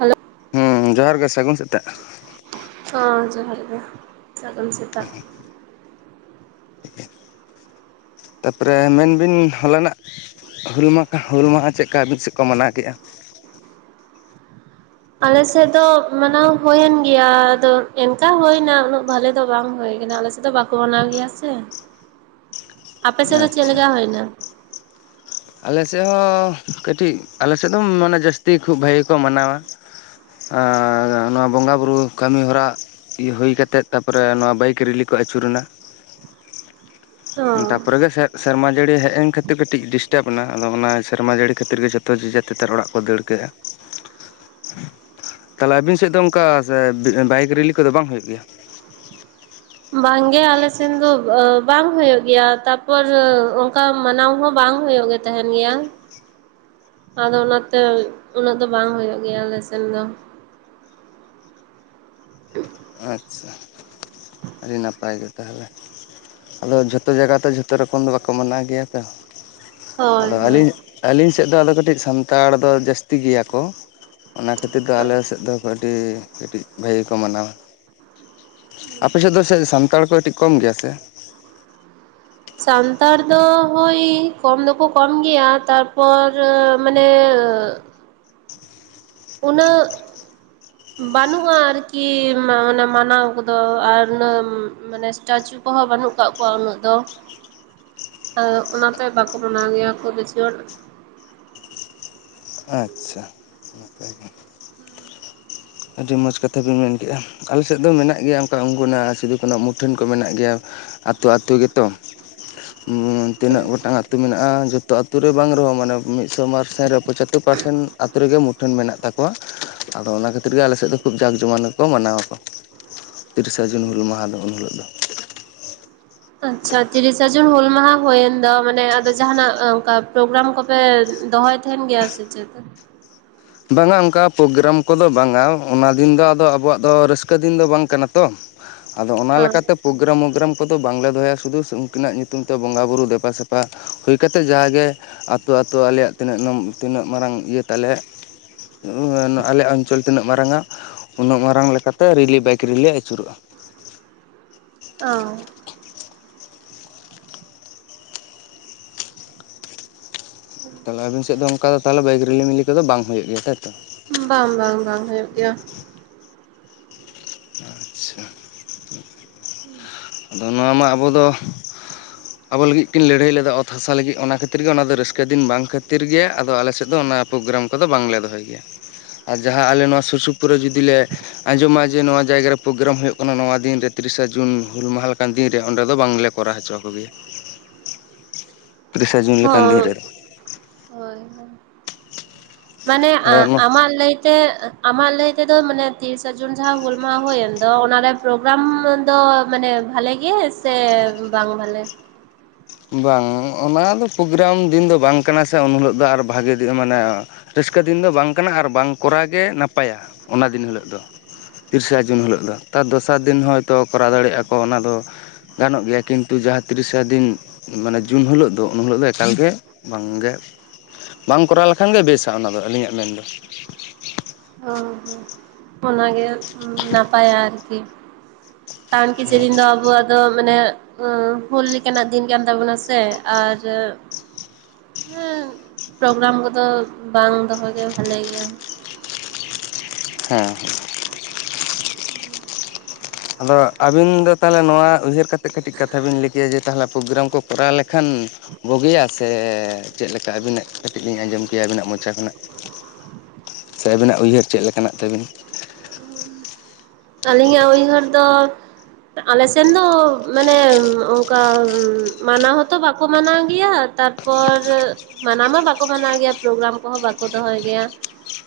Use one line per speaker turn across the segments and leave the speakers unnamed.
Hello
ᱦᱩᱸ ᱡᱚᱦᱟᱨ ᱜᱮ ᱥᱟᱹᱜᱩᱱ ᱥᱮᱛᱟᱜ
ᱦᱮᱴᱩᱸ ᱡᱚᱦᱟᱨ ᱜᱮ ᱥᱟᱹᱜᱩᱱ ᱥᱮᱛᱟᱜ
ᱛᱟᱨᱯᱚᱨᱮ ᱢᱮᱱ ᱵᱤᱱ ᱦᱚᱞᱟᱱᱟᱜ ᱦᱩᱞ ᱢᱟᱦᱟ ᱦᱩᱞ ᱢᱟᱦᱟ ᱪᱮᱫ ᱞᱮᱠᱟ ᱟᱹᱵᱤᱱ ᱥᱮᱫ ᱠᱚ ᱢᱟᱱᱟᱣ ᱠᱮᱜ-ᱟ
[inaudible] ᱟᱞᱮᱥᱮᱫ ᱫᱚ ᱢᱟᱱᱟᱣ ᱦᱩᱭᱮᱱ ᱜᱮᱭᱟ ᱟᱫᱚ ᱮᱱᱠᱟ ᱦᱩᱭᱱᱟ ᱩᱱᱟᱹᱜ ᱵᱷᱟᱞᱮ ᱫᱚ ᱵᱟᱝ ᱦᱩᱭᱱᱟ ᱟᱞᱮ ᱥᱮᱫ ᱫᱚ ᱵᱟᱠᱚ ᱢᱟᱱᱟᱣ ᱜᱮᱭᱟ ᱥᱮ ᱟᱯᱮ ᱥᱮᱫ ᱫᱚ ᱪᱮᱫ
ᱟᱪᱪᱷᱟ
ᱞᱮᱠᱟ ᱦᱩᱭ ᱮᱱᱟ
ᱟᱞᱮ ᱥᱮᱫ ᱦᱚᱸ ᱠᱟᱹᱴᱤᱡ ᱟᱞᱮ ᱥᱮᱫ ᱫᱚ ᱢᱟᱱᱮ ᱡᱟᱹᱥᱛᱤ ᱠᱷᱩᱵ ᱵᱷᱟᱹᱜᱮ ᱠᱚ ᱢᱟᱱᱟᱣᱟ ᱟᱨ ᱱᱚᱣᱟ ᱵᱚᱸᱜᱟᱼᱵᱩᱨᱩ ᱠᱟᱹᱢᱤᱦᱚᱨᱟ ᱦᱩᱭ ᱠᱟᱛᱮᱫ ᱛᱟᱨᱯᱚᱨᱮ ᱱᱚᱣᱟ ᱵᱟᱭᱤᱠ ᱨᱮᱞᱤ ᱠᱚ ᱟᱹᱪᱩᱨᱱᱟ
[inaudible] ᱚ
ᱛᱟᱨᱯᱚᱨᱮᱜᱮ ᱥᱮᱨᱢᱟ ᱡᱟᱹᱲᱤ ᱦᱮᱡ ᱮᱱ ᱠᱷᱟᱹᱛᱤᱨ ᱠᱟᱹᱴᱤᱡ ᱚᱱᱟ ᱟᱫᱚ ᱚᱱᱟ ᱥᱮᱨᱢᱟ ᱡᱟᱹᱲᱤ ᱠᱷᱟᱹᱛᱤᱨ ᱜᱮ ᱡᱷᱚᱛᱚ ᱡᱮ ᱡᱟᱨ ᱛᱮ ᱚᱲᱟᱜ ᱠᱚ ᱫᱟᱹᱲ ᱠᱮᱜᱼᱟ
[inaudible] [inaudible]
ᱛᱟᱦᱞᱮ ᱟᱵᱤᱱ ᱥᱮᱫ ᱫᱚ ᱚᱱᱠᱟ ᱵᱟᱭᱤᱠ ᱨᱮᱞᱤᱤ ᱠᱚᱫᱚ ᱵᱟᱝ ᱦᱩᱭᱩᱜ ᱜᱮᱭᱟ
ᱵᱟᱝᱜᱮ ᱟᱞᱮ ᱥᱮᱱ ᱫᱚ ᱵᱟᱝ ᱦᱩᱭᱩᱜ ᱜᱮᱭᱟ ᱛᱟᱨᱯᱚᱨ ᱚᱱᱠᱟ ᱢᱟᱱᱟᱣ ᱦᱚᱸ ᱵᱟᱝ ᱵᱟᱝ ᱦᱩᱭᱩᱜ ᱜᱮ ᱛᱟᱦᱮᱱ ᱜᱮᱭᱟ ᱟᱫᱚ ᱚᱱᱟᱛᱮ ᱩᱱᱟᱹᱜ ᱫᱚ ᱵᱟᱝ ᱦᱩᱭᱩᱜ ᱜᱮᱭᱟ ᱟᱞᱮ ᱥᱮᱱ ᱫᱚ [inaudible] [inaudible]
ᱟᱪᱪᱷᱟ ᱟᱹᱰᱤ ᱱᱟᱯᱟᱭ ᱜᱮ ᱛᱟᱦᱚᱞᱮ ᱟᱫᱚ ᱡᱷᱚᱛᱚ ᱡᱟᱭᱜᱟ ᱛᱚ ᱡᱷᱚᱛᱚ ᱨᱚᱠᱚᱢ ᱫᱚ ᱵᱟᱠᱚ ᱢᱟᱱᱟᱣ ᱜᱮᱭᱟ ᱛᱚ
ᱦᱳᱭ
ᱟᱫᱚ
ᱦᱳᱭ
ᱟᱹᱞᱤᱧ ᱟᱹᱞᱤᱧ ᱥᱮᱫ ᱫᱚ ᱟᱫᱚ ᱠᱟᱹᱴᱤᱡ ᱥᱟᱱᱛᱟᱲ ᱫᱚ ᱡᱟᱹᱥᱛᱤ ᱜᱮᱭᱟ ᱠᱚ ᱚᱱᱟ ᱠᱷᱟᱹᱛᱤᱨ ᱫᱚ ᱟᱞᱮ ᱥᱮᱫ ᱫᱚ ᱠᱟᱹᱴᱤᱡ ᱠᱟᱹᱴᱤᱡ ᱵᱷᱟᱜᱮ ᱠᱚ ᱢᱟᱱᱟᱣᱟ ᱟᱯᱮ ᱥᱮᱫ ᱫᱚ ᱥᱟᱱᱛᱟᱲ ᱠᱚ ᱠᱟᱹᱴᱤᱡ ᱠᱚᱢ ᱜᱮᱭᱟ ᱥᱮ
ᱥᱟᱱᱛᱟᱲ ᱫᱚ ᱦᱳᱭ ᱠᱚᱢ ᱫᱚᱠᱚ ᱠᱚᱢ ᱜᱮᱭᱟ ᱛᱟᱨᱯᱚᱨ ᱢᱟᱱᱮ ᱫᱚ ᱩᱹᱱᱟᱹᱜ ᱵᱟᱹᱱᱩᱜᱼᱟ ᱟᱨᱠᱤ ᱢᱟᱱᱮ ᱢᱟᱱᱟᱣ ᱠᱚᱫᱚ ᱟᱨ ᱢᱟᱱᱮᱴᱪᱩ [unintelligible] ᱠᱚᱦᱚᱸ ᱵᱟᱹᱱᱩᱜ ᱠᱟᱜ ᱠᱚᱣᱟ ᱩᱱᱟᱹᱜ ᱫᱚ [unintelligible] ᱚᱱᱟᱛᱮ ᱵᱟᱠᱚ ᱢᱟᱱᱟᱣ ᱜᱮᱭᱟ ᱠᱚ ᱵᱮᱥᱤ ᱦᱚᱲ
ᱟᱪᱪᱷᱟ ᱱᱟᱯᱟᱭ ᱜᱮ ᱟᱹᱰᱤ ᱢᱚᱸᱡᱽ ᱠᱟᱛᱷᱟ ᱵᱤᱱ ᱢᱮᱱ ᱠᱮᱫᱼᱟ ᱟᱞᱮ ᱥᱮᱫ ᱫᱚ ᱢᱮᱱᱟᱜ ᱜᱮᱭᱟ ᱚᱱᱠᱟ ᱩᱱᱠᱩᱱᱟᱜ ᱥᱤᱫᱩ ᱠᱟᱱᱩ ᱟᱜ ᱢᱩᱴᱷᱟᱹᱱ ᱠᱚ ᱢᱮᱱᱟᱜ ᱜᱮᱭᱟ ᱟᱛᱳ ᱟᱛᱳ ᱜᱮᱛᱚ
[inaudible] [inaudible]
ᱦᱩᱸ ᱛᱤᱱᱟᱹᱜ ᱜᱚᱴᱟᱝ ᱟ ᱟᱹᱛᱩ ᱢᱮᱱᱟᱜᱼᱟ ᱡᱚᱛᱚ ᱟᱛᱩ ᱨᱮ ᱵᱟᱝ ᱨᱮᱦᱚᱸ ᱢᱟᱱᱮ ᱢᱤᱫ ᱢᱤᱫᱥᱚ ᱯᱟᱨᱥᱮᱱ ᱨᱮ ᱯᱚᱸᱪᱟᱛᱳᱨ ᱯᱟᱨᱥᱮᱱ ᱟᱛᱳ ᱨᱮᱜᱮ ᱢᱩᱴᱷᱟᱹᱱ ᱢᱮᱱᱟᱜ ᱛᱟᱠᱚᱣᱟ ᱟᱫᱚ ᱚᱱᱟ ᱠᱷᱟᱹᱛᱤᱨ ᱠᱷᱟᱹᱛᱤᱨ ᱜᱮ ᱟᱞᱮ ᱥᱮᱫ ᱫᱚ ᱠᱷᱩᱵ ᱡᱟᱠ ᱡᱚᱢᱚᱠ ᱠᱚ ᱢᱟᱱᱟᱣ ᱟᱠᱚ ᱛᱤᱨᱤᱥᱟ ᱡᱩᱱ ᱦᱩᱞ ᱢᱟᱦᱟ ᱫᱚ ᱩᱱ ᱦᱤᱞᱳᱜ ᱫᱚ
ᱟᱪᱪᱷᱟ ᱛᱤᱨᱤᱥᱟ ᱡᱩᱱ ᱦᱩᱞ ᱢᱟᱦᱟ ᱦᱩᱭᱮᱱ ᱫᱚ ᱢᱟᱱᱮ ᱟᱫᱚ ᱡᱟᱸᱦᱱᱟᱜ ᱚᱱᱠᱟ ᱯᱨᱳᱜᱨᱟᱢ ᱠᱚᱯᱮ ᱫᱚᱦᱚᱭ ᱛᱟᱦᱮᱱ ᱜᱮᱭᱟ ᱥᱮᱪᱮᱫ
ᱵᱟᱝ-ᱟ ᱚᱱᱠᱟ ᱯᱨᱳᱜᱨᱟᱢ ᱠᱚᱫᱚ ᱵᱟᱝᱼᱟ ᱚᱱᱟ ᱫᱤᱱ ᱫᱚ ᱟᱫᱚ ᱟᱵᱚᱣᱟᱜ ᱫᱚ ᱨᱟᱹᱥᱠᱟᱹ ᱫᱤᱱ ᱫᱚ ᱵᱟᱝ ᱠᱟᱱᱟ ᱛᱚ ᱟᱫᱚ ᱚᱱᱟ ᱞᱮᱠᱟᱛᱮ ᱯᱨᱳᱜᱨᱟᱢ ᱢᱳᱜᱨᱟᱢ ᱫᱚ ᱵᱟᱝᱞᱮ ᱫᱚᱦᱚᱭᱟ ᱥᱩᱫᱷᱩ ᱩᱱᱠᱤᱱᱟᱜ ᱧᱩᱛᱩᱢ ᱛᱮ ᱵᱚᱸᱜᱟ ᱵᱩᱨᱩ ᱫᱮᱵᱟ ᱥᱮᱵᱟ ᱦᱩᱭ ᱠᱟᱛᱮ ᱡᱟᱜᱮ ᱟᱛᱳ ᱟᱛᱚ ᱟᱞᱮᱭᱟᱜ ᱛᱤᱱᱟᱹᱜ ᱛᱤᱱᱟᱹᱜ ᱢᱟᱨᱟᱝ ᱤᱭᱟᱹ ᱛᱟᱞᱮ ᱟᱞᱮ ᱚᱧᱪᱚᱞ ᱛᱤᱱᱟᱹᱜ ᱢᱟᱨᱟᱝ ᱟ ᱩᱱᱟᱹᱜ ᱢᱟᱨᱟᱝ ᱞᱮᱠᱟᱛᱮ ᱨᱮᱞᱤ ᱵᱟᱭᱤᱠ ᱨᱮᱞᱤ ᱟᱹᱪᱩᱨᱚᱜᱼᱟ
ᱚ
ᱛᱟᱦᱚᱞᱮ ᱟᱵᱤᱱ ᱥᱮᱫ ᱫᱚ ᱚᱱᱠᱟ ᱫᱚ ᱛᱟᱦᱚᱞᱮ ᱵᱟᱭᱤᱠ ᱨᱮᱞᱤᱢᱤᱞᱤ ᱠᱚᱫᱚ ᱵᱟᱝ ᱦᱩᱭᱩᱜ ᱜᱮᱭᱟ ᱛᱟᱭᱛᱚ
ᱵᱟᱝ ᱵᱟᱝ ᱵᱟᱝ ᱦᱩᱭᱩᱜ ᱜᱮᱭᱟ
ᱟᱪᱪᱷᱟ ᱟᱫᱚ ᱱᱚᱣᱟ ᱢᱟ ᱟᱵᱚ ᱫᱚ ᱟᱵᱚ ᱞᱟᱹᱜᱤᱫ ᱠᱤᱱ ᱞᱟᱹᱲᱦᱟᱹᱭ ᱞᱮᱫᱟ ᱚᱛ ᱦᱟᱥᱟ ᱞᱟᱹᱜᱤᱫ ᱚᱱᱟ ᱠᱷᱟᱹᱛᱤᱨ ᱜᱮ ᱚᱱᱟ ᱫᱚ ᱨᱟᱹᱥᱠᱟᱹ ᱫᱤᱱ ᱵᱟᱝ ᱠᱷᱟᱹᱛᱤᱨ ᱜᱮ ᱟᱫᱚ ᱟᱞᱮ ᱥᱮᱫ ᱫᱚ ᱚᱱᱟ ᱯᱨᱳᱜᱨᱟᱢ ᱠᱚᱫᱚ ᱵᱟᱝᱞᱮ ᱫᱚᱦᱚᱭ ᱜᱮᱭᱟ ᱟᱨ ᱡᱟᱦᱟᱸᱞ ᱟᱞᱮ ᱱᱚᱣᱟ ᱥᱩᱨ ᱥᱩ ᱯᱩᱨᱟᱹ ᱡᱩᱫᱤ ᱞᱮ ᱟᱸᱡᱚᱢᱟ ᱡᱮ ᱱᱚᱣᱟ ᱡᱟᱭᱜᱟ ᱯᱨᱳᱜᱨᱟᱢ ᱦᱩᱭᱩᱜ ᱠᱟᱱᱟ ᱱᱚᱣᱟ ᱫᱤᱱ ᱨᱮ ᱛᱤᱨᱤᱥᱟ ᱡᱩᱱ ᱦᱩᱞ ᱢᱟᱦᱟ ᱞᱮᱠᱟᱱ ᱫᱤᱱ ᱨᱮ ᱚᱸᱰᱮ ᱫᱚ ᱵᱟᱝᱞᱮ ᱠᱚᱨᱟᱣ ᱦᱚᱪᱚ ᱟᱠᱚ ᱜᱮᱭᱟ ᱛᱤᱨᱤᱥᱟ ᱡᱩᱱ ᱞᱮᱠᱟᱱ ᱫᱤᱱ
ᱦᱳᱭ
ᱨᱮᱫᱚ
ᱦᱳᱭ ᱦᱳᱭ ᱢᱟᱱᱮ
ᱟᱫᱚ
ᱟ-ᱟᱢᱟᱜ ᱞᱟᱹᱭᱛᱮ ᱟᱢᱟᱜ ᱞᱟᱹᱭᱛᱮᱫᱚ ᱢᱟᱱᱮ ᱛᱤᱨᱤᱥᱟ ᱡᱩᱱ ᱡᱟᱦᱟᱸ ᱦᱩᱞ ᱢᱟᱦᱟ ᱦᱩᱭᱮᱱ ᱫᱚ ᱚᱱᱟᱨᱮ ᱯᱨᱳᱜᱨᱟᱢ ᱫᱚ ᱢᱟᱱᱮ ᱵᱷᱟᱞᱮ ᱜᱮ ᱥᱮ ᱵᱟᱝ ᱵᱷᱟᱞᱮ
ᱵᱟᱝ ᱚᱱᱟ ᱫᱚ ᱯᱨᱳᱜᱨᱟᱢ ᱫᱤᱱ ᱫᱚ ᱵᱟᱝ ᱠᱟᱱᱟ ᱥᱮ ᱩᱱᱦᱤᱞᱳ ᱫᱚ ᱟᱨ ᱵᱷᱟᱜᱮ [inaudible] ᱢᱟᱱᱮ ᱨᱟᱹᱥᱠᱟᱹ ᱫᱤᱱ ᱫᱚ ᱵᱟᱝ ᱠᱟᱱᱟ ᱟᱨ ᱵᱟᱝ ᱠᱚᱨᱟᱣ ᱜᱮ ᱱᱟᱯᱟᱭᱟ ᱚᱱᱟ ᱫᱤᱱ ᱦᱤᱞᱳᱜ ᱫᱚ ᱛᱤᱨᱤᱥᱟ ᱡᱩᱱ ᱦᱤᱞᱳᱜ ᱫᱚ ᱛᱟᱨ ᱫᱚᱥᱟᱨ ᱫᱤᱱ ᱦᱚᱭᱛᱳ ᱠᱚᱨᱟᱣ ᱫᱟᱲᱮᱭᱟᱜᱼᱟ ᱠᱚ ᱚᱱᱟ ᱫᱚ ᱜᱟᱱᱚᱜ ᱜᱮᱭᱟ ᱠᱤᱱᱛᱩ ᱡᱟᱦᱟᱸ ᱛᱤᱨᱤᱥᱟ ᱫᱤᱱ ᱢᱟᱱᱮ ᱡᱩᱱ ᱦᱤᱞᱳᱜ ᱫᱚ ᱩᱱ ᱦᱤᱞᱳᱜ ᱫᱚ ᱮᱠᱟᱞᱜᱮ ᱵᱟᱝᱜᱮ ᱵᱟᱝ ᱠᱚᱨᱟᱣ ᱞᱮᱠᱷᱟᱱ ᱜᱮ ᱵᱮᱥᱼᱟ ᱚᱱᱟ ᱫᱚ ᱟᱹᱞᱤᱧᱟᱜ ᱢᱮᱱᱫᱚ
ᱦᱚᱸ ᱦᱚᱸ ᱚᱱᱟ ᱜᱮ ᱱᱟᱯᱟᱭᱟ ᱟᱨᱠᱤ ᱠᱟᱱ ᱠᱤ ᱪᱤᱨᱤᱧ ᱫᱚ ᱟᱵᱚᱣᱟᱜ ᱫᱚ ᱢᱟᱱᱮ ᱦᱩᱞ ᱞᱮᱠᱟᱱᱟᱜ ᱫᱤᱱ ᱠᱟᱱ ᱛᱟᱵᱳᱱᱟᱥᱮ ᱟᱨ ᱦᱮᱸ ᱯᱨᱳᱜᱨᱟᱢ ᱠᱚᱫᱚ ᱵᱟᱝ ᱫᱚᱦᱚ ᱜᱮ ᱵᱷᱟᱞᱮ ᱜᱮᱭᱟ
ᱦᱮᱸ ᱦᱮᱸ [unintelligible] ᱟᱫᱚ ᱟᱹᱵᱤᱱ ᱫᱚ ᱛᱟᱦᱚᱞᱮ ᱱᱚᱣᱟ ᱩᱭᱦᱟᱹᱨ ᱠᱟᱛᱮᱫ ᱠᱟᱹᱴᱤᱡ ᱠᱟᱛᱷᱟ ᱵᱤᱱ ᱞᱟᱹᱭ ᱠᱮᱭᱟ ᱡᱮ ᱛᱟᱦᱚᱞᱮ ᱯᱨᱳᱜᱨᱟᱢ ᱠᱚ ᱠᱚᱨᱟᱣ ᱞᱮᱠᱷᱟᱱ ᱵᱩᱜᱤᱭᱟ ᱥᱮ ᱪᱮᱫ ᱞᱮᱠᱟ ᱟᱹᱵᱤᱱᱟᱜ ᱠᱟᱹᱴᱤᱡ ᱞᱤᱧ ᱟᱸᱡᱚᱢ ᱠᱮᱭᱟ ᱟᱹᱵᱤᱱᱟᱜ ᱢᱚᱪᱟ ᱠᱷᱚᱱᱟᱜ
[unintelligible]
ᱥᱮ ᱟᱵᱤᱱᱟᱜ ᱩᱭᱦᱟᱹᱨ ᱪᱮᱫ ᱞᱮᱠᱟᱱᱟᱜ ᱛᱟᱹᱵᱤᱱ
ᱟᱹᱞᱤᱧᱟᱜ ᱩᱭᱦᱟᱹᱨ ᱫᱚ ᱟᱞᱮ ᱥᱮᱱ ᱫᱚ ᱢᱟᱱᱮ ᱚᱝᱠᱟ ᱢᱟᱱᱟᱣ ᱦᱚᱸᱛᱚ ᱵᱟᱠᱚ ᱢᱟᱱᱟᱣ ᱜᱮᱭᱟ ᱛᱟᱨᱯᱚᱨ ᱢᱟᱱᱟᱣ ᱢᱟ ᱵᱟᱠᱚ ᱢᱟᱱᱟᱣ ᱜᱮᱭᱟ ᱯᱨᱳᱜᱨᱟᱢ ᱠᱚᱦᱚᱸ ᱵᱟᱠᱚ ᱫᱚᱦᱚᱭ ᱜᱮᱭᱟ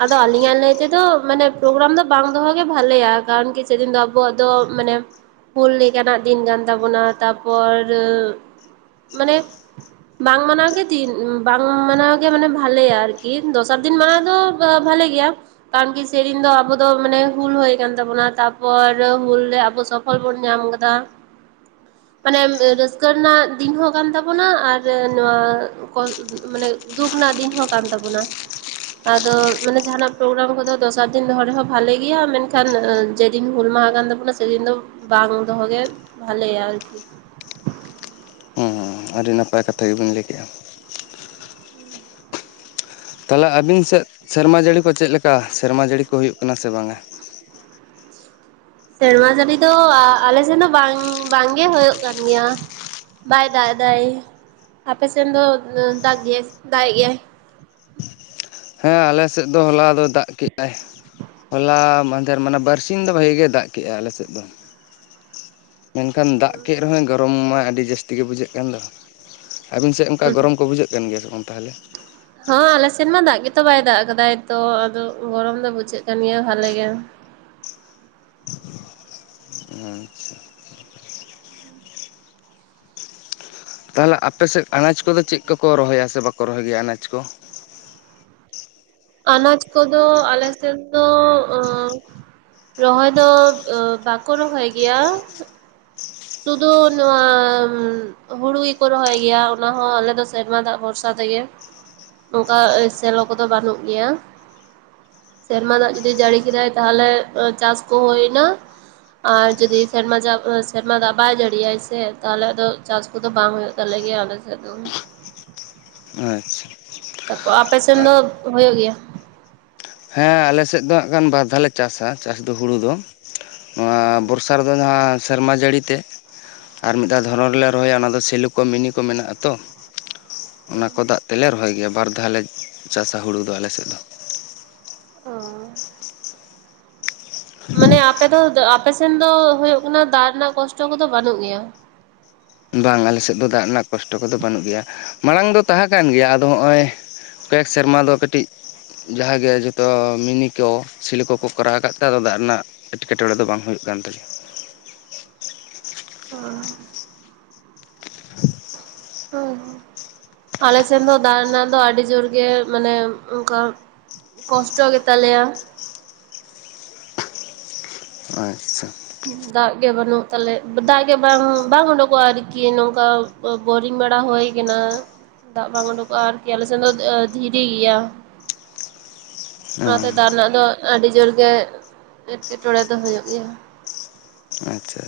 ᱟᱫᱚ ᱟᱞᱤᱧᱟᱜ ᱞᱮᱭ ᱛᱮᱫᱚ ᱫᱚ ᱢᱟᱱᱮ ᱯᱨᱳᱜᱨᱟᱢ ᱫᱚ ᱵᱟᱝ ᱫᱚᱦᱚᱜᱮ ᱵᱷᱟᱞᱮᱭᱟ ᱠᱟᱨᱚᱱ ᱠᱤ ᱥᱮᱫᱤᱱ ᱫᱚ ᱟᱵᱚᱣᱟᱜ ᱫᱚ ᱢᱟᱱᱮ ᱦᱩᱞ ᱞᱮᱠᱟᱱᱟᱜ ᱫᱤᱱ ᱠᱟᱱ ᱛᱟᱵᱳᱱᱟ ᱛᱟᱨᱯᱚᱨ ᱢᱟᱱᱮ ᱵᱟᱝ ᱢᱟᱱᱟᱣ ᱜᱮ ᱫᱤᱱ ᱵᱟᱝ ᱢᱟᱱᱟᱣ ᱜᱮ ᱢᱟᱱᱮ ᱵᱷᱟᱞᱮᱭᱟ ᱟᱨᱠᱤ ᱫᱚᱥᱟᱨ ᱫᱤᱱ ᱢᱟᱱᱟᱣ ᱫᱚ ᱵᱷᱟᱞᱮ ᱜᱮᱭᱟ ᱠᱟᱨᱚᱱ ᱠᱤ ᱥᱮᱫᱤᱱ ᱫᱚ ᱟᱵᱚ ᱫᱚ ᱢᱟᱱᱮ ᱦᱩᱞ ᱦᱳᱭ ᱠᱟᱱ ᱛᱟᱵᱚᱱᱟ ᱛᱟᱯᱚᱨ ᱦᱩᱞ ᱨᱮ ᱟᱵᱚ ᱥᱚᱯᱷᱚᱞ ᱵᱚᱱ ᱧᱟᱢᱟ ᱠᱟᱫᱟ ᱢᱟᱱᱮ ᱨᱟᱹᱥᱠᱟᱹ ᱨᱮᱱᱟᱜ ᱫᱤᱱ ᱦᱚᱸ ᱠᱟᱱ ᱛᱟᱵᱚᱱᱟ ᱟᱨ ᱱᱚᱣᱟ [inaudible] ᱢᱟᱱᱮ ᱫᱩᱠ ᱫᱤᱱ ᱦᱚᱸ ᱠᱟᱱ ᱛᱟᱵᱚᱱᱟ ᱟᱫᱚ ᱡᱟᱦᱱᱟᱜ ᱯᱨᱳᱜᱨᱟᱢ ᱠᱚ ᱫᱚᱥᱟᱨ ᱫᱤᱱ ᱫᱚᱦᱚ ᱨᱮᱦᱚᱸ ᱵᱷᱟᱞᱮ ᱜᱮᱭᱟ ᱢᱮᱱᱠᱷᱟᱱ ᱡᱮᱫᱤᱱ ᱦᱩᱞ ᱢᱟᱦᱟ ᱠᱟᱱ ᱛᱟᱵᱚᱱᱟ ᱥᱮᱫᱤᱱ ᱫᱚ ᱵᱟᱝ ᱫᱚᱦᱚ ᱵᱷᱟᱞᱮᱭᱟ ᱟᱨᱠᱤ
ᱦᱮᱸ ᱟᱹᱰᱤ ᱱᱟᱯᱟᱭ ᱠᱟᱛᱷᱟ ᱜᱮᱵᱤᱱ ᱞᱟᱹᱭ ᱠᱮᱜᱼᱟ ᱛᱟᱦᱚᱞᱮ ᱟᱹᱵᱤᱱ ᱥᱮᱫ ᱥᱮᱨᱢᱟ ᱡᱟᱹᱲᱤ ᱠᱚ ᱪᱮᱫ ᱞᱮᱠᱟ ᱥᱮᱨᱢᱟ ᱡᱟᱹᱲᱤ ᱠᱚ ᱦᱩᱭᱩᱜ ᱠᱟᱱᱟ ᱥᱮ ᱵᱟᱝᱟ
ᱥᱮᱨᱢᱟ ᱡᱟᱹᱲᱤ ᱫᱚ ᱟᱞᱮ ᱥᱮᱱ ᱫᱚ ᱵᱟᱝ ᱵᱟᱝᱜᱮ ᱦᱳᱭᱳᱜ ᱠᱟᱱ ᱜᱮᱭᱟ ᱵᱟᱭ ᱫᱟᱜ ᱮ ᱫᱟᱭ ᱟᱯᱮ ᱥᱮᱱ ᱫᱚ ᱫᱟᱜ ᱜᱮᱟᱭ ᱫᱟᱜ ᱮᱜ ᱜᱮᱭᱟᱭ [inaudible]
ᱦᱮᱸ ᱟᱞᱮ ᱥᱮᱫ ᱫᱚ ᱦᱚᱞᱟ ᱫᱚ ᱫᱟᱜ ᱠᱮᱜ ᱟᱭ ᱦᱚᱞᱟ ᱢᱟᱫᱷᱮᱨ ᱢᱟᱱᱮ ᱵᱟᱨᱥᱤᱧ ᱫᱚ ᱵᱷᱟᱜᱮ ᱜᱮ ᱫᱟᱜ ᱠᱮᱜᱼᱟ ᱟᱞᱮ ᱥᱮᱫ ᱫᱚ ᱢᱮᱱᱠᱷᱟᱱ ᱫᱟᱜ ᱠᱮᱫ ᱨᱮᱦᱚᱸᱭ ᱜᱚᱨᱚᱢ ᱢᱟ ᱟᱹᱰᱤ ᱡᱟᱹᱥᱛᱤ ᱜᱮ ᱵᱩᱡᱷᱟᱹᱜ ᱠᱟᱱ ᱫᱚ ᱟᱹᱵᱤᱱ ᱥᱮᱫ ᱚᱱᱠᱟ
ᱦᱩᱸ
ᱜᱚᱨᱚᱢ ᱠᱚ ᱵᱩᱡᱷᱟᱹᱜ ᱠᱟᱱ ᱜᱮᱭᱟ ᱥᱮ ᱵᱟᱝ ᱛᱟᱦᱟᱞᱮ
ᱛᱚ ᱵᱟᱭ ᱫᱟᱜ ᱠᱟᱫᱟᱭ ᱛᱚ ᱟᱫᱚ ᱜᱚᱨᱚᱢ ᱫᱚ ᱵᱩᱡᱷᱟᱹᱜ ᱠᱟᱱ ᱜᱮᱭᱟ ᱵᱷᱟᱞᱮ ᱜᱮ [inaudible]
ᱟᱪᱪᱷᱟ ᱛᱟᱦᱚᱞᱮ ᱟᱯᱮ ᱥᱮᱫ ᱟᱱᱟᱡ ᱠᱚᱫᱚ ᱪᱮᱫ ᱠᱚᱠᱚ ᱨᱚᱦᱚᱭᱟ ᱥᱮ ᱵᱟᱠᱚ ᱨᱚᱦᱚᱭ ᱜᱮᱭᱟ ᱟᱱᱟᱡᱽ ᱠᱚ
ᱟᱱᱟᱡ ᱠᱚᱫᱚ ᱟᱞᱮ ᱥᱮᱫ ᱫᱚ ᱚᱸ ᱨᱚᱦᱚᱭ ᱫᱚ ᱵᱟᱠᱚ ᱨᱚᱦᱚᱭ ᱜᱮᱭᱟ ᱥᱩᱫᱷᱩ ᱱᱚᱶᱟ ᱦᱩᱲᱩ ᱜᱮᱠᱚ ᱨᱚᱦᱚᱭ ᱜᱮᱭᱟ ᱚᱱᱟᱦᱚᱸ ᱟᱞᱮ ᱥᱮᱨᱢᱟ ᱫᱟᱜ ᱵᱷᱚᱨᱥᱟ ᱜᱮ ᱚᱱᱠᱟ ᱥᱮᱞᱚ ᱠᱚᱫᱚ ᱵᱟᱹᱱᱩᱜ ᱜᱮᱭᱟ ᱥᱮᱨᱢᱟ ᱫᱟᱜ ᱡᱩᱫᱤ ᱡᱟᱹᱲᱤ ᱠᱮᱫᱟᱭ ᱛᱟᱦᱞᱮ ᱪᱟᱥ ᱠᱚ ᱦᱩᱭᱮᱱᱟ ᱟᱨ ᱡᱩᱫᱤ ᱥᱮᱨᱢᱟ ᱫᱟᱜ ᱥᱮᱨᱢᱟ ᱫᱟᱜ ᱵᱟᱭ ᱡᱟᱹᱲᱤᱭᱟᱭ ᱥᱮ ᱛᱟᱦᱞᱮ ᱟ ᱪᱟᱥ ᱠᱚᱫᱚ ᱵᱟᱝ ᱦᱩᱭᱩᱜ ᱛᱟᱞᱮ ᱜᱮᱭᱟ ᱟᱞᱮ ᱥᱮᱫ ᱫᱚ
ᱟᱪᱪᱟ
ᱛᱟᱨᱯᱚᱨ ᱟᱯᱮ ᱥᱮᱱ ᱫᱚ ᱦᱩᱭᱩᱜ ᱜᱮᱭᱟ
ᱦᱮᱸ ᱟᱞᱮ ᱥᱮᱫ ᱫᱚ ᱠᱷᱟᱱ ᱵᱟᱨ ᱫᱷᱟᱣ ᱞᱮ ᱪᱟᱥᱟ ᱪᱟᱥ ᱫᱚ ᱦᱩᱲᱩ ᱫᱚ ᱱᱚᱣᱟ ᱵᱚᱨᱥᱟ ᱨᱮᱫᱚ ᱡᱟᱦᱟᱸ ᱥᱮᱨᱢᱟ ᱡᱟᱹᱲᱤᱛᱮ ᱟᱨ ᱢᱤᱫ ᱫᱷᱟᱣ ᱫᱷᱚᱨᱚᱱ ᱨᱮᱞᱮ ᱨᱚᱦᱚᱭᱟ ᱚᱱᱟ ᱫᱚ ᱥᱮᱞᱩ ᱠᱚ ᱢᱤᱱᱤ ᱠᱚ ᱢᱮᱱᱟᱜᱼᱟ ᱟᱛᱚ ᱚᱱᱟ ᱠᱚ ᱫᱟᱜ ᱛᱮᱞᱮ ᱨᱚᱦᱚᱭ ᱜᱮᱭᱟ ᱵᱟᱨ ᱫᱷᱟᱣ ᱞᱮ ᱪᱟᱥᱟ ᱦᱩᱲᱩ ᱫᱚ ᱟᱞᱮ ᱥᱮᱫ ᱫᱚ
ᱚ ᱢᱟᱱᱮ ᱟᱯᱮ ᱫᱚ ᱟᱯᱮ ᱥᱮᱱ ᱫᱚ ᱦᱳᱭᱳᱜ ᱠᱟᱱᱟ ᱫᱟᱜ ᱨᱮᱱᱟᱜ ᱠᱚᱥᱴᱚ ᱠᱚᱫᱚ ᱵᱟᱹᱱᱩᱜ ᱜᱮᱭᱟ
ᱵᱟᱝ ᱟᱞᱮ ᱥᱮᱫ ᱫᱚ ᱫᱟᱜ ᱨᱮᱱᱟᱜ ᱠᱚᱥᱴᱚ ᱠᱚᱫᱚ ᱵᱟᱹᱱᱩᱜ ᱜᱮᱭᱟ ᱢᱟᱲᱟᱝ ᱫᱚ ᱛᱟᱦᱮᱸ ᱠᱟᱱ ᱜᱮᱭᱟ ᱟᱫᱚ ᱱᱚᱜᱼᱚᱭ ᱠᱚᱭᱮᱠ ᱥᱮᱨᱢᱟ ᱫᱚ ᱠᱟᱹᱴᱤᱡ ᱡᱟᱦᱟᱸᱜᱮ ᱡᱚᱛᱚ ᱢᱤᱱᱤ ᱠᱚ ᱥᱤᱞ ᱠᱚᱠᱚ ᱠᱚᱨᱟᱣ ᱟᱠᱟᱫ ᱛᱮ ᱟᱫᱚ ᱫᱟᱜ ᱨᱮᱱᱟᱜ ᱮᱴᱠᱮᱴᱚᱬᱮ ᱫᱚ ᱵᱟᱝ ᱦᱩᱭᱩᱜ ᱠᱟᱱᱟ ᱠᱟᱱ ᱛᱟᱞᱮᱭᱟ
ᱚ ᱦᱚᱸ ᱦᱚᱸ ᱟᱞᱮ ᱥᱮᱱ ᱫᱚ ᱫᱟᱜ ᱨᱮᱱᱟᱜ ᱫᱚ ᱟᱹᱰᱤ ᱡᱳᱨ ᱜᱮ ᱢᱟᱱᱮ ᱚᱱᱠᱟ ᱠᱚᱥᱴᱚ ᱜᱮᱛᱟᱞᱮᱭᱟ
ᱟᱪᱪᱷᱟ
ᱫᱟᱜ ᱜᱮ ᱵᱟᱹᱱᱩᱜ ᱛᱟᱞᱮ ᱫᱟᱜ ᱜᱮ ᱵᱟᱝ ᱵᱟᱝ ᱩᱰᱩᱠᱚᱜᱼᱟ ᱟᱨᱠᱤ ᱱᱚᱝᱠᱟ ᱵᱳᱨᱤᱝ ᱵᱮᱲᱟ ᱦᱩᱭ ᱠᱟᱱᱟ ᱫᱟᱜ ᱵᱟᱝ ᱩᱰᱩᱠᱚᱜᱼᱟ ᱟᱨᱠᱤ ᱟᱞᱮ ᱥᱮᱱ ᱫᱚ ᱫᱷᱤᱨᱤ ᱜᱮᱭᱟ ᱚᱱᱟᱛᱮ
ᱟᱪᱪᱷᱟ
ᱫᱟᱜ ᱨᱮᱱᱟᱜ ᱫᱚ ᱟᱹᱰᱤ ᱡᱳᱨ ᱜᱮ ᱮᱸᱴᱠᱮᱴᱚᱬᱮ ᱫᱚ ᱦᱩᱭᱩᱜ ᱜᱮᱭᱟ
ᱟᱪᱪᱷᱟ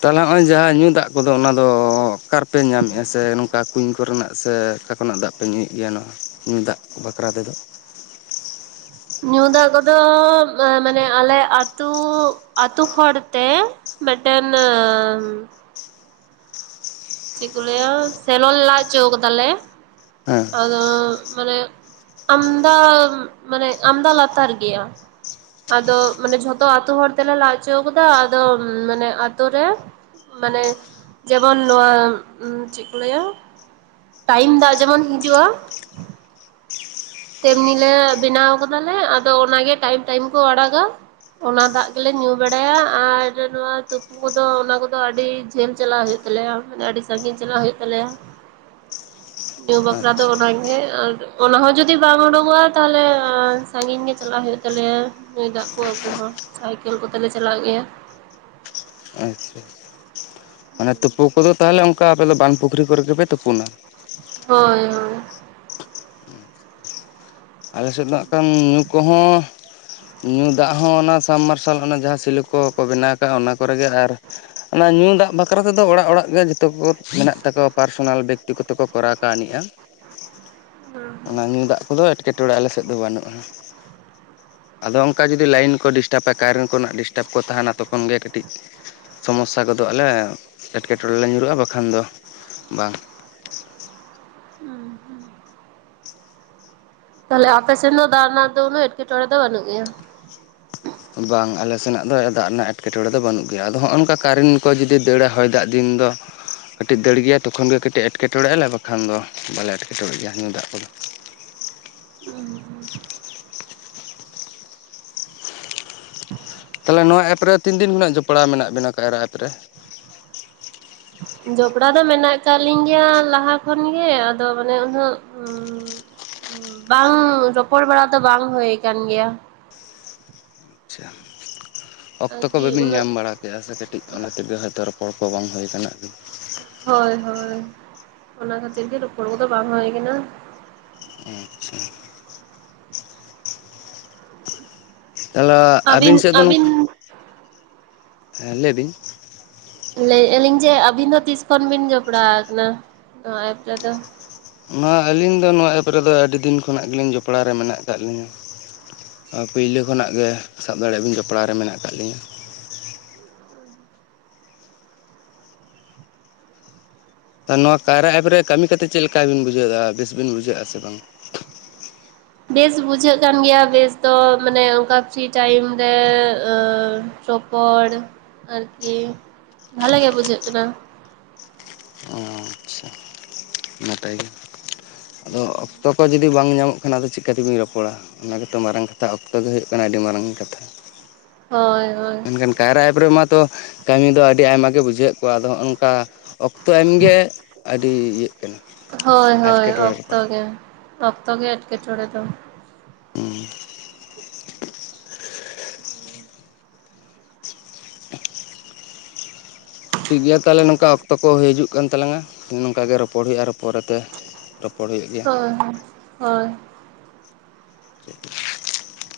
ᱛᱟᱦᱚᱞᱮ ᱱᱚᱜᱼᱚᱭ ᱡᱟᱦᱟᱸ ᱧᱩ ᱫᱟᱜ ᱠᱚᱫᱚ ᱚᱱᱟ ᱫᱚ ᱚᱠᱟ ᱠᱟᱨᱯᱮ ᱧᱟᱢᱮᱫᱼᱟ ᱥᱮ ᱱᱚᱝᱠᱟ ᱠᱩᱧ ᱠᱚᱨᱮᱱᱟᱜ ᱥᱮ ᱚᱠᱟ ᱠᱷᱚᱱᱟᱜ ᱫᱟᱜ ᱯᱮ ᱧᱩᱭᱮᱫ ᱜᱮᱭᱟ ᱱᱚᱣᱟ ᱧᱩᱭ ᱫᱟᱜ ᱵᱟᱠᱷᱨᱟ ᱛᱮᱫᱚ
ᱻ ᱧᱩ ᱫᱟᱜ ᱠᱚᱫᱚ ᱢᱟᱱᱮ ᱟᱞᱮ ᱟᱹᱛᱩ ᱟᱹᱛᱩ ᱦᱚᱲ ᱛᱮ ᱢᱤᱫᱴᱟᱝ ᱪᱮᱫ ᱠᱚ ᱞᱟᱹᱭᱟ ᱥᱮᱞᱚ ᱞᱟ ᱦᱚᱪᱚ ᱟᱠᱟᱫᱟᱞᱮ
ᱦᱮᱸ
ᱟᱫᱚ ᱢᱟᱱᱮ ᱟᱢᱫᱟ ᱢᱟᱱᱮ ᱟᱢᱫᱟ ᱞᱟᱛᱟᱨ ᱜᱮᱭᱟ ᱟᱫᱚ ᱢᱟᱱᱮ ᱡᱷᱚᱛᱚ ᱟᱛᱳ ᱦᱚᱲ ᱛᱮᱞᱮ ᱞᱟᱡ ᱦᱚᱪᱚ ᱠᱟᱫᱟ ᱟᱫᱚ ᱢᱟᱱᱮ ᱟᱛᱳ ᱨᱮ ᱢᱟᱱᱮ ᱡᱮᱢᱚᱱ ᱱᱚᱣᱟ ᱪᱮᱫ ᱠᱚ ᱞᱟᱹᱭᱟ ᱴᱟᱭᱤᱢ ᱫᱟᱜ ᱡᱮᱢᱚᱱ ᱦᱤᱡᱩᱜᱼᱟ ᱛᱮᱢᱱᱤᱞᱮ ᱵᱮᱱᱟᱣ ᱠᱟᱫᱟᱞᱮ ᱟᱫᱚ ᱚᱱᱟᱜᱮ ᱴᱟᱭᱤᱢ ᱴᱟᱭᱤᱢ ᱠᱚ ᱟᱲᱟᱜᱟ ᱚᱱᱟ ᱫᱟᱜ ᱜᱮᱞᱮ ᱧᱩ ᱵᱟᱲᱟᱭᱟ ᱟᱨ ᱱᱚᱣᱟ ᱛᱩᱯᱩ ᱠᱚᱫᱚ ᱚᱱᱟ ᱠᱚᱫᱚ ᱟᱹᱰᱤ ᱡᱷᱟᱹᱞ ᱪᱟᱞᱞᱟᱣ ᱦᱩᱭᱩᱜ ᱟ ᱦᱩᱭᱩᱜ ᱛᱟᱞᱮᱭᱟ ᱢᱟᱱᱮ ᱟᱹᱰᱤ ᱥᱟᱺᱜᱤᱧ ᱪᱟᱞᱟᱜ ᱦᱩᱭᱩᱜ ᱛᱟᱞᱮᱭᱟ ᱧᱩ ᱵᱟᱠᱷᱨᱟ ᱫᱚ
ᱟᱪᱪᱷᱟ
ᱚᱱᱟᱜᱮ ᱟᱨ ᱚᱱᱟ ᱦᱚᱸ ᱡᱩᱫᱤ ᱡᱩᱫᱤ ᱵᱟᱝᱢ ᱩᱰᱠᱚᱜᱼᱟ ᱛᱟᱦᱚᱞᱮ ᱥᱟᱺᱜᱤᱧ ᱜᱮ ᱪᱟᱞᱟᱜ ᱦᱩᱭᱩᱜ ᱛᱟᱞᱮᱭᱟ ᱧᱩᱭ ᱫᱟᱜ ᱠᱚ ᱟᱹᱜᱩ ᱦᱚᱸ ᱥᱟᱭᱠ ᱥᱟᱭᱠᱮᱞ ᱠᱚᱛᱮ ᱞᱮ ᱪᱟᱞᱟᱜ ᱜᱮᱭᱟ
ᱟᱪᱪᱷᱟ ᱢᱟᱱᱮ ᱛᱩᱯᱩ ᱠᱚᱫᱚ ᱛᱟᱦᱚᱞᱮ ᱚᱱᱠᱟ ᱟᱯᱮ ᱫᱚ ᱵᱟᱝ ᱯᱩᱠᱷᱨᱤ ᱠᱚᱨᱮ ᱜᱮᱯᱮ ᱛᱩᱯᱩᱱᱟ
ᱦᱳᱭ ᱦᱳᱭ
ᱟᱞᱮ ᱥᱮᱫ ᱫᱟᱜ ᱠᱷᱟᱱ ᱧᱩ ᱠᱚᱦᱚᱸ ᱧᱩ ᱫᱟᱜ ᱦᱚᱸ ᱚᱱᱟ ᱥᱟᱵᱢᱟᱨᱥᱟᱞ ᱚᱱᱟ ᱡᱟᱦᱟᱸ ᱥᱤᱞᱚᱠ ᱠᱚᱠᱚ ᱵᱮᱱᱟᱣ ᱠᱟᱜᱼᱟ ᱚᱱᱟ ᱠᱚᱨᱮᱜᱮ ᱟᱨ ᱧᱩ ᱫᱟᱜ ᱵᱟᱠᱷᱨᱟ ᱛᱮᱫᱚ ᱚᱲᱟᱜ ᱚᱲᱟᱜ ᱜᱮ ᱡᱚᱛᱚ ᱡᱚᱛᱚ ᱠᱚ ᱢᱮᱱᱟᱜ ᱛᱟᱠᱚᱣᱟ ᱯᱟᱨᱥᱳᱱᱟᱞ ᱵᱮᱠᱛᱤ ᱜᱚᱛᱚ ᱠᱚ ᱠᱚᱨᱟᱣ ᱠᱟᱜ ᱱᱮᱡᱼᱟ ᱚᱱᱟ ᱧᱩ ᱫᱟᱜ ᱠᱚᱫᱚ ᱮᱸᱴᱠᱮᱴᱚᱬᱮ ᱟᱞᱮ ᱥᱮᱫ ᱫᱚ ᱵᱟᱹᱱᱩᱜᱼᱟ ᱟᱫᱚ ᱚᱝᱠᱟ ᱡᱩᱫᱤ ᱞᱟᱭᱤᱱ ᱠᱚ ᱰᱤᱥᱴᱨᱟᱵᱟ ᱠᱟᱨᱮᱱ ᱠᱚᱨᱮᱱᱟᱜ ᱰᱤᱥᱴᱟᱵᱽ ᱠᱚ ᱛᱟᱸᱦᱮᱱᱟ ᱛᱚᱠᱷᱚᱱ ᱜᱮ ᱠᱟᱹᱴᱤᱡ ᱥᱚᱢᱚᱥᱥᱟ ᱜᱚᱫᱚᱜ ᱟᱞᱮ ᱮᱸᱴᱠᱮᱴᱚᱚᱲᱴᱬᱮ ᱨᱮ ᱞᱮ ᱧᱩᱨᱦᱩᱜᱼᱟ ᱵᱟᱠᱷᱟᱱ ᱫᱚ ᱵᱟᱝ
[inaudible] ᱛᱟᱞᱦᱮ ᱟᱯᱮ ᱥᱮᱱ ᱫᱚ ᱫᱟᱜ ᱨᱮᱱᱟᱜ ᱫᱚ ᱩᱱᱟᱹᱜ ᱮᱸᱴᱠᱮᱴᱚᱬᱮ ᱫᱚ ᱵᱟᱹᱱᱩᱜ ᱜᱮᱭᱟ
ᱵᱟᱝ ᱟᱞᱮ ᱥᱮᱱᱟᱜ ᱫᱚ ᱫᱟᱜ ᱨᱮᱱᱟᱜ ᱮᱴᱠᱮᱴᱚᱚᱲᱮ ᱫᱚ ᱵᱟᱹᱱᱩᱜ ᱜᱮᱭᱟ ᱟᱫᱚ ᱦᱚᱸᱜᱼᱚ ᱱᱚᱝᱠᱟ ᱠᱟᱨᱮᱱᱴ ᱠᱚ ᱡᱩᱫᱤ ᱫᱟᱹᱲᱟ ᱦᱚᱭ ᱫᱟᱜ ᱫᱤᱱ ᱩᱱ ᱫᱚ ᱠᱟᱹᱴᱤᱡ ᱫᱟᱹᱲ ᱜᱮᱭᱟ ᱛᱚᱠᱷᱚᱱ ᱜᱮ ᱠᱟᱹᱴᱤᱡ ᱮᱴᱠᱮᱴᱚᱬᱮᱜᱼᱟᱞᱮ ᱵᱟᱠᱷᱟᱱ ᱫᱚ ᱵᱟᱞᱮ ᱮᱴᱠᱮᱴᱚᱬᱮᱜ ᱜᱮᱭᱟ ᱧᱩ ᱫᱟᱜ ᱠᱚᱫᱚ
ᱦᱩᱸ
[inaudible] ᱛᱟᱦᱚᱞᱮ ᱱᱚᱣᱟ ᱮᱯ ᱨᱮ ᱛᱤᱱ ᱫᱤᱱ ᱠᱷᱚᱱᱟᱜ ᱡᱚᱯᱲᱟᱣ ᱢᱮᱱᱟᱜ ᱵᱮᱱᱟ ᱠᱟᱭᱨᱟ ᱮᱯ ᱨᱮ
ᱡᱚᱯᱲᱟᱣ ᱫᱚ ᱢᱮᱱᱟᱜ ᱟᱠᱟᱫ ᱞᱤᱧ ᱜᱮᱭᱟ ᱞᱟᱦᱟ ᱠᱷᱚᱱᱜᱮ ᱟᱫᱚ ᱚᱱᱮ ᱩᱱᱟᱹᱜ ᱵᱟᱝ ᱨᱚᱯᱚᱲ ᱵᱟᱲᱟ ᱫᱚ ᱵᱟᱝ ᱦᱩᱭᱩ ᱟᱠᱟᱱ ᱜᱮᱭᱟ
ᱟᱪᱪᱷᱟ ᱚᱠᱛᱚ ᱠᱚ
ᱟᱨᱠᱤ
ᱵᱟᱹᱵᱤᱱ
ᱩᱱᱟᱹᱜ
ᱧᱟᱢ ᱵᱟᱲᱟ ᱠᱮᱜᱼᱟ ᱥᱮ ᱠᱟᱹᱴᱤᱡ ᱚᱱᱟ ᱛᱮᱜᱮ ᱦᱚᱭᱛᱳ ᱨᱚᱯᱚᱲ ᱠᱚ ᱵᱟᱝ ᱦᱩᱭ ᱠᱟᱱᱟ ᱟᱵᱤᱱ
ᱦᱳᱭ ᱦᱳᱭ ᱚᱱᱟ ᱠᱷᱟᱹᱛᱤᱨ ᱜᱮ ᱨᱚᱯᱚᱲ ᱠᱚᱫᱚ ᱵᱟᱝ ᱦᱩᱭ ᱠᱟᱱᱟ
ᱟᱪᱪᱷᱟ ᱛᱟᱠᱦᱮ ᱟᱹᱵᱤᱱ ᱥᱮᱫ ᱫᱚ ᱱᱚᱝ ᱦᱮᱸ ᱞᱟᱹᱭ ᱫᱤᱧ
ᱞᱟᱹᱭᱮᱜᱼᱟᱞᱤᱧ ᱡᱮ ᱟᱹᱵᱤᱱ ᱫᱚ ᱛᱤᱥ ᱠᱷᱚᱱ ᱵᱤᱱ ᱡᱚᱯᱲᱟᱣ ᱟᱠᱟᱱᱟ ᱱᱚᱣᱟ ᱮᱯ ᱨᱮᱫᱚ
ᱱᱚᱣᱟ ᱟᱹᱞᱤᱧ ᱫᱚ ᱱᱚᱣᱟ ᱮᱯ ᱨᱮᱫᱚ ᱟᱹᱰᱤ ᱫᱤᱱ ᱠᱷᱚᱱᱟᱜ ᱜᱮᱞᱤᱧ ᱡᱚᱯᱲᱟᱣ ᱨᱮ ᱢᱮᱱᱟᱜ ᱟᱠᱟᱟᱫ ᱞᱤᱧᱟᱹ ᱟᱨ ᱯᱳᱭᱞᱟᱹ ᱠᱷᱚᱱᱟᱜ ᱜᱮ ᱥᱟᱵ ᱫᱟᱲᱮᱭᱟᱜ ᱵᱤᱱ ᱡᱚᱯᱲᱟᱣ ᱨᱮ ᱢᱮᱱᱟᱜ ᱠᱟᱜ ᱞᱤᱧᱟᱹ ᱟᱨ ᱱᱚᱣᱟ ᱠᱟᱭᱨᱟ ᱮᱯ ᱨᱮ ᱠᱟᱹᱢᱤ ᱠᱟᱛᱮᱫ ᱪᱮᱫ ᱞᱮᱠᱟ ᱵᱤᱱ ᱵᱩᱡᱷᱟᱹᱣᱮᱫᱟ? ᱵᱮᱥ ᱵᱤᱱ ᱵᱩᱡᱷᱟᱹᱣᱮᱜ-ᱟ ᱥᱮ ᱵᱟᱝᱟ?
[inaudible] ᱵᱮᱥ ᱵᱩᱡᱷᱟᱹᱜ ᱠᱟᱱ ᱜᱮᱭᱟ ᱵᱮᱥ ᱫᱚ ᱢᱟᱱᱮ ᱚᱝᱠᱟ ᱯᱷᱨᱤ ᱴᱟᱭᱤᱢ ᱨᱮ, ᱚᱸ ᱨᱚᱯᱚᱲ ᱟᱨᱠᱤ ᱵᱷᱟᱞᱮ ᱜᱮ ᱵᱩᱡᱷᱟᱹᱜ ᱠᱟᱱᱟ
ᱚ ᱟᱪᱪᱷᱟ ᱱᱟᱯᱟᱭ ᱜᱮ ᱟᱫᱚ ᱚᱠᱛᱚ ᱠᱚ ᱡᱩᱫᱤ ᱵᱟᱝ ᱧᱟᱢᱚᱜ ᱠᱷᱟᱱ ᱟᱫᱚ ᱪᱤᱠᱠᱟᱛᱮᱵᱤᱱ ᱨᱚᱚᱲᱟ? ᱚᱱᱟ ᱜᱮᱛᱚ ᱢᱟᱨᱟᱝ ᱠᱟᱛᱷᱟ, ᱚᱠᱛᱚ ᱜᱮ ᱦᱩᱭᱩᱜ ᱠᱟᱱᱟ ᱟᱹᱰᱤ ᱢᱟᱨᱟᱝ ᱠᱟᱛᱷᱟ᱾
[inaudible] ᱦᱳᱭ ᱦᱳᱭ
ᱢᱮᱱᱠᱷᱟᱱ ᱠᱟᱭᱨᱟ ᱮᱯ ᱨᱮᱢᱟᱛᱚ ᱠᱟᱹᱢᱤ ᱫᱚ ᱟᱹᱰᱤ ᱟᱭᱢᱟ ᱜᱮ ᱵᱩᱡᱷᱟᱹᱣᱮᱫ ᱠᱚᱣᱟ ᱟᱫᱚ ᱦᱚᱸᱜᱼᱚ ᱱᱚᱝᱠᱟ ᱚᱠᱛᱚ ᱮᱢᱜᱮ ᱟᱹᱰᱤ ᱤᱭᱟᱹᱜ ᱠᱟᱱᱟ
ᱦᱳᱭ ᱦᱳᱭ
ᱮᱴᱠᱮᱴᱚᱬᱮ ᱨᱮ
ᱚᱠᱛᱚ
ᱯᱟᱲᱟᱜ
ᱜᱮ
ᱠᱟᱱᱟ
ᱚᱠᱛᱚ ᱜᱮ ᱮᱸᱴᱠᱮᱴᱚᱬᱮ ᱫᱚ
ᱦᱩᱸ ᱴᱷᱤᱠᱜᱮᱭᱟ ᱛᱟᱞᱦᱮ ᱱᱚᱝᱠᱟ ᱚᱠᱛᱚ ᱠᱚ ᱦᱤᱡᱩᱜ ᱠᱟᱱ ᱛᱞᱟᱝᱟ, ᱱᱚᱝᱠᱟ ᱜᱮ ᱨᱚᱯᱚᱲ ᱦᱩᱭᱩᱜᱼᱟ ᱟᱨᱚ ᱯᱚᱨᱮᱛᱮ ᱨᱚᱯᱚᱲ ᱦᱩᱭᱩᱜ ᱜᱮᱭᱟ
ᱦᱳᱭ ᱦᱳᱭ ᱦᱳᱭ
[inaudible]